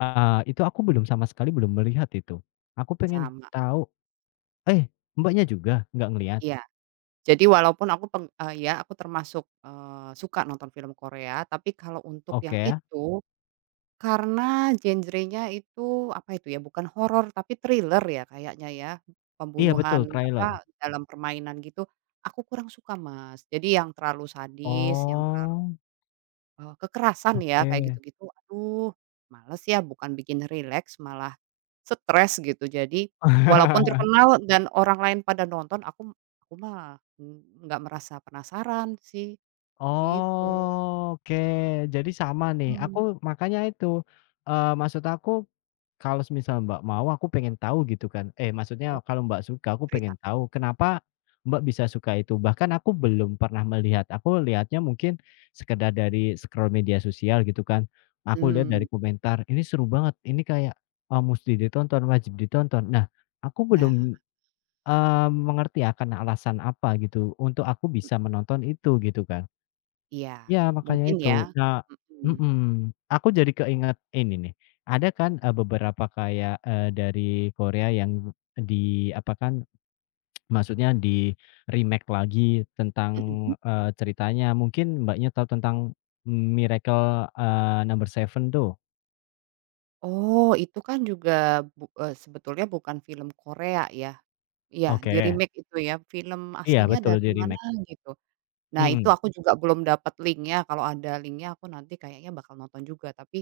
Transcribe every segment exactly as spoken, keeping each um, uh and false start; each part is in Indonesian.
Ah itu aku belum sama sekali, belum melihat itu. Aku pengen Sama. tahu eh, Mbaknya juga nggak ngelihat? Iya. Jadi, walaupun aku peng eee, iya aku termasuk, eee, suka nonton film Korea, tapi kalau untuk yang Oke. itu, karena genrenya itu, apa itu ya, bukan horor tapi thriller ya kayaknya ya. Iya Pembunuhan betul, apa, trailer dalam permainan gitu aku kurang suka Mas. Jadi, yang terlalu sadis, yang terlalu Oh. e kekerasan ya kayak Oke. gitu-gitu, aduh, malas ya. Bukan bikin rileks, malah stres gitu. Jadi, walaupun terkenal dan orang lain pada nonton, aku aku mah nggak merasa penasaran sih, gitu. Oke, jadi sama nih Mmm. aku makanya itu. Eee, maksud aku kalau semisal Mbak mau, aku pengen tahu gitu kan. Eh, Oh, maksudnya kalau Mbak suka, aku cerita. pengen tahu kenapa Mbak bisa suka itu. Bahkan aku belum pernah melihat. Aku lihatnya mungkin sekedar dari scroll media sosial gitu kan. Aku lihat dari Mmm. komentar, "Ini seru banget. Ini kayak, eee, mesti ditonton, wajib ditonton." Nah aku belum, Nah. mmm, mengerti ya karena alasan apa gitu untuk aku Mmm. bisa menonton itu, gitu kan. Iya, Ya makanya mungkin ya. itu. Nah Mhm. mhm. Aku jadi keinget ini nih. Ada kan, eee, beberapa kayak, eee, dari Korea yang di apa kan, maksudnya di-remake lagi tentang, Mhm. eee, ceritanya. Mungkin Mbaknya tahu tentang Miracle, eee, Number 7 tuh? Oh itu kan juga bu eee, sebetulnya bukan film Korea ya. Iya Oke. di-remake itu ya, film Iya aslinya betul dari mana di-remake. gitu. Nah, itu Mhm. aku juga belum dapat linknya, kalau ada linknya aku nanti kayaknya bakal nonton juga. Tapi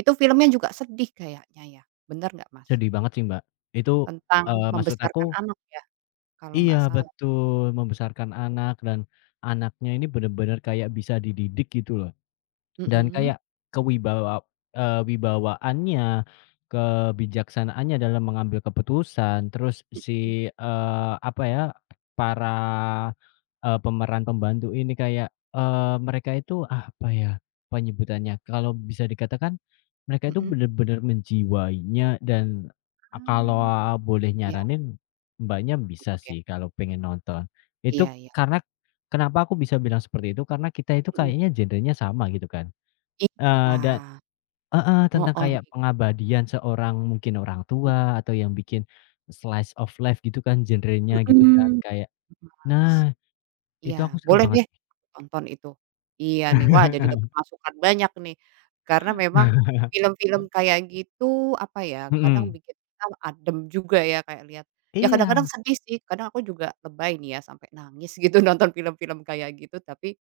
itu filmnya juga sedih kayaknya ya, benar nggak Mas? Sedih banget sih Mbak. Itu, eee, Tentang maksud aku membesarkan anak ya? Kalau Iya nggak salah. betul, membesarkan anak dan anaknya ini benar-benar kayak bisa dididik gitu loh. Dan Mhm. kayak kewibawa eee, wibawaannya, kebijaksanaannya dalam mengambil keputusan. Terus Mhm. si, eee, apa ya, para eee, pemeran pembantu ini kayak, eee, mereka itu apa ya penyebutannya. Kalau bisa dikatakan mereka itu Mhm. benar-benar menjiwainya dan kalau Mmm. boleh Iya. nyaranin, Mbaknya bisa Nonton ya. sih kalau pengen nonton. Itu Iya iya. karena kenapa aku bisa bilang seperti itu? Karena kita itu Mhm. kayaknya genrenya sama gitu kan. Eee, Iya. dan heeh Heeh. tentang kayak [unintelligible] pengabadian seorang, mungkin orang Mmm. tua, atau yang bikin slice of life gitu kan genrenya gitu, kan. Mhm. Gitu Kayak Mas. nah, Iya itu aku seru boleh banget. deh nonton itu. Iya nih. Wah jadi dapat masukan banyak nih. Karena memang film-film kayak gitu, apa ya, kadang Mhm. bikin kita adem juga ya kayak lihat ya kadang-kadang Iya! sedih sih, kadang aku juga lebay nih ya, sampai nangis gitu nonton film-film kayak gitu tapi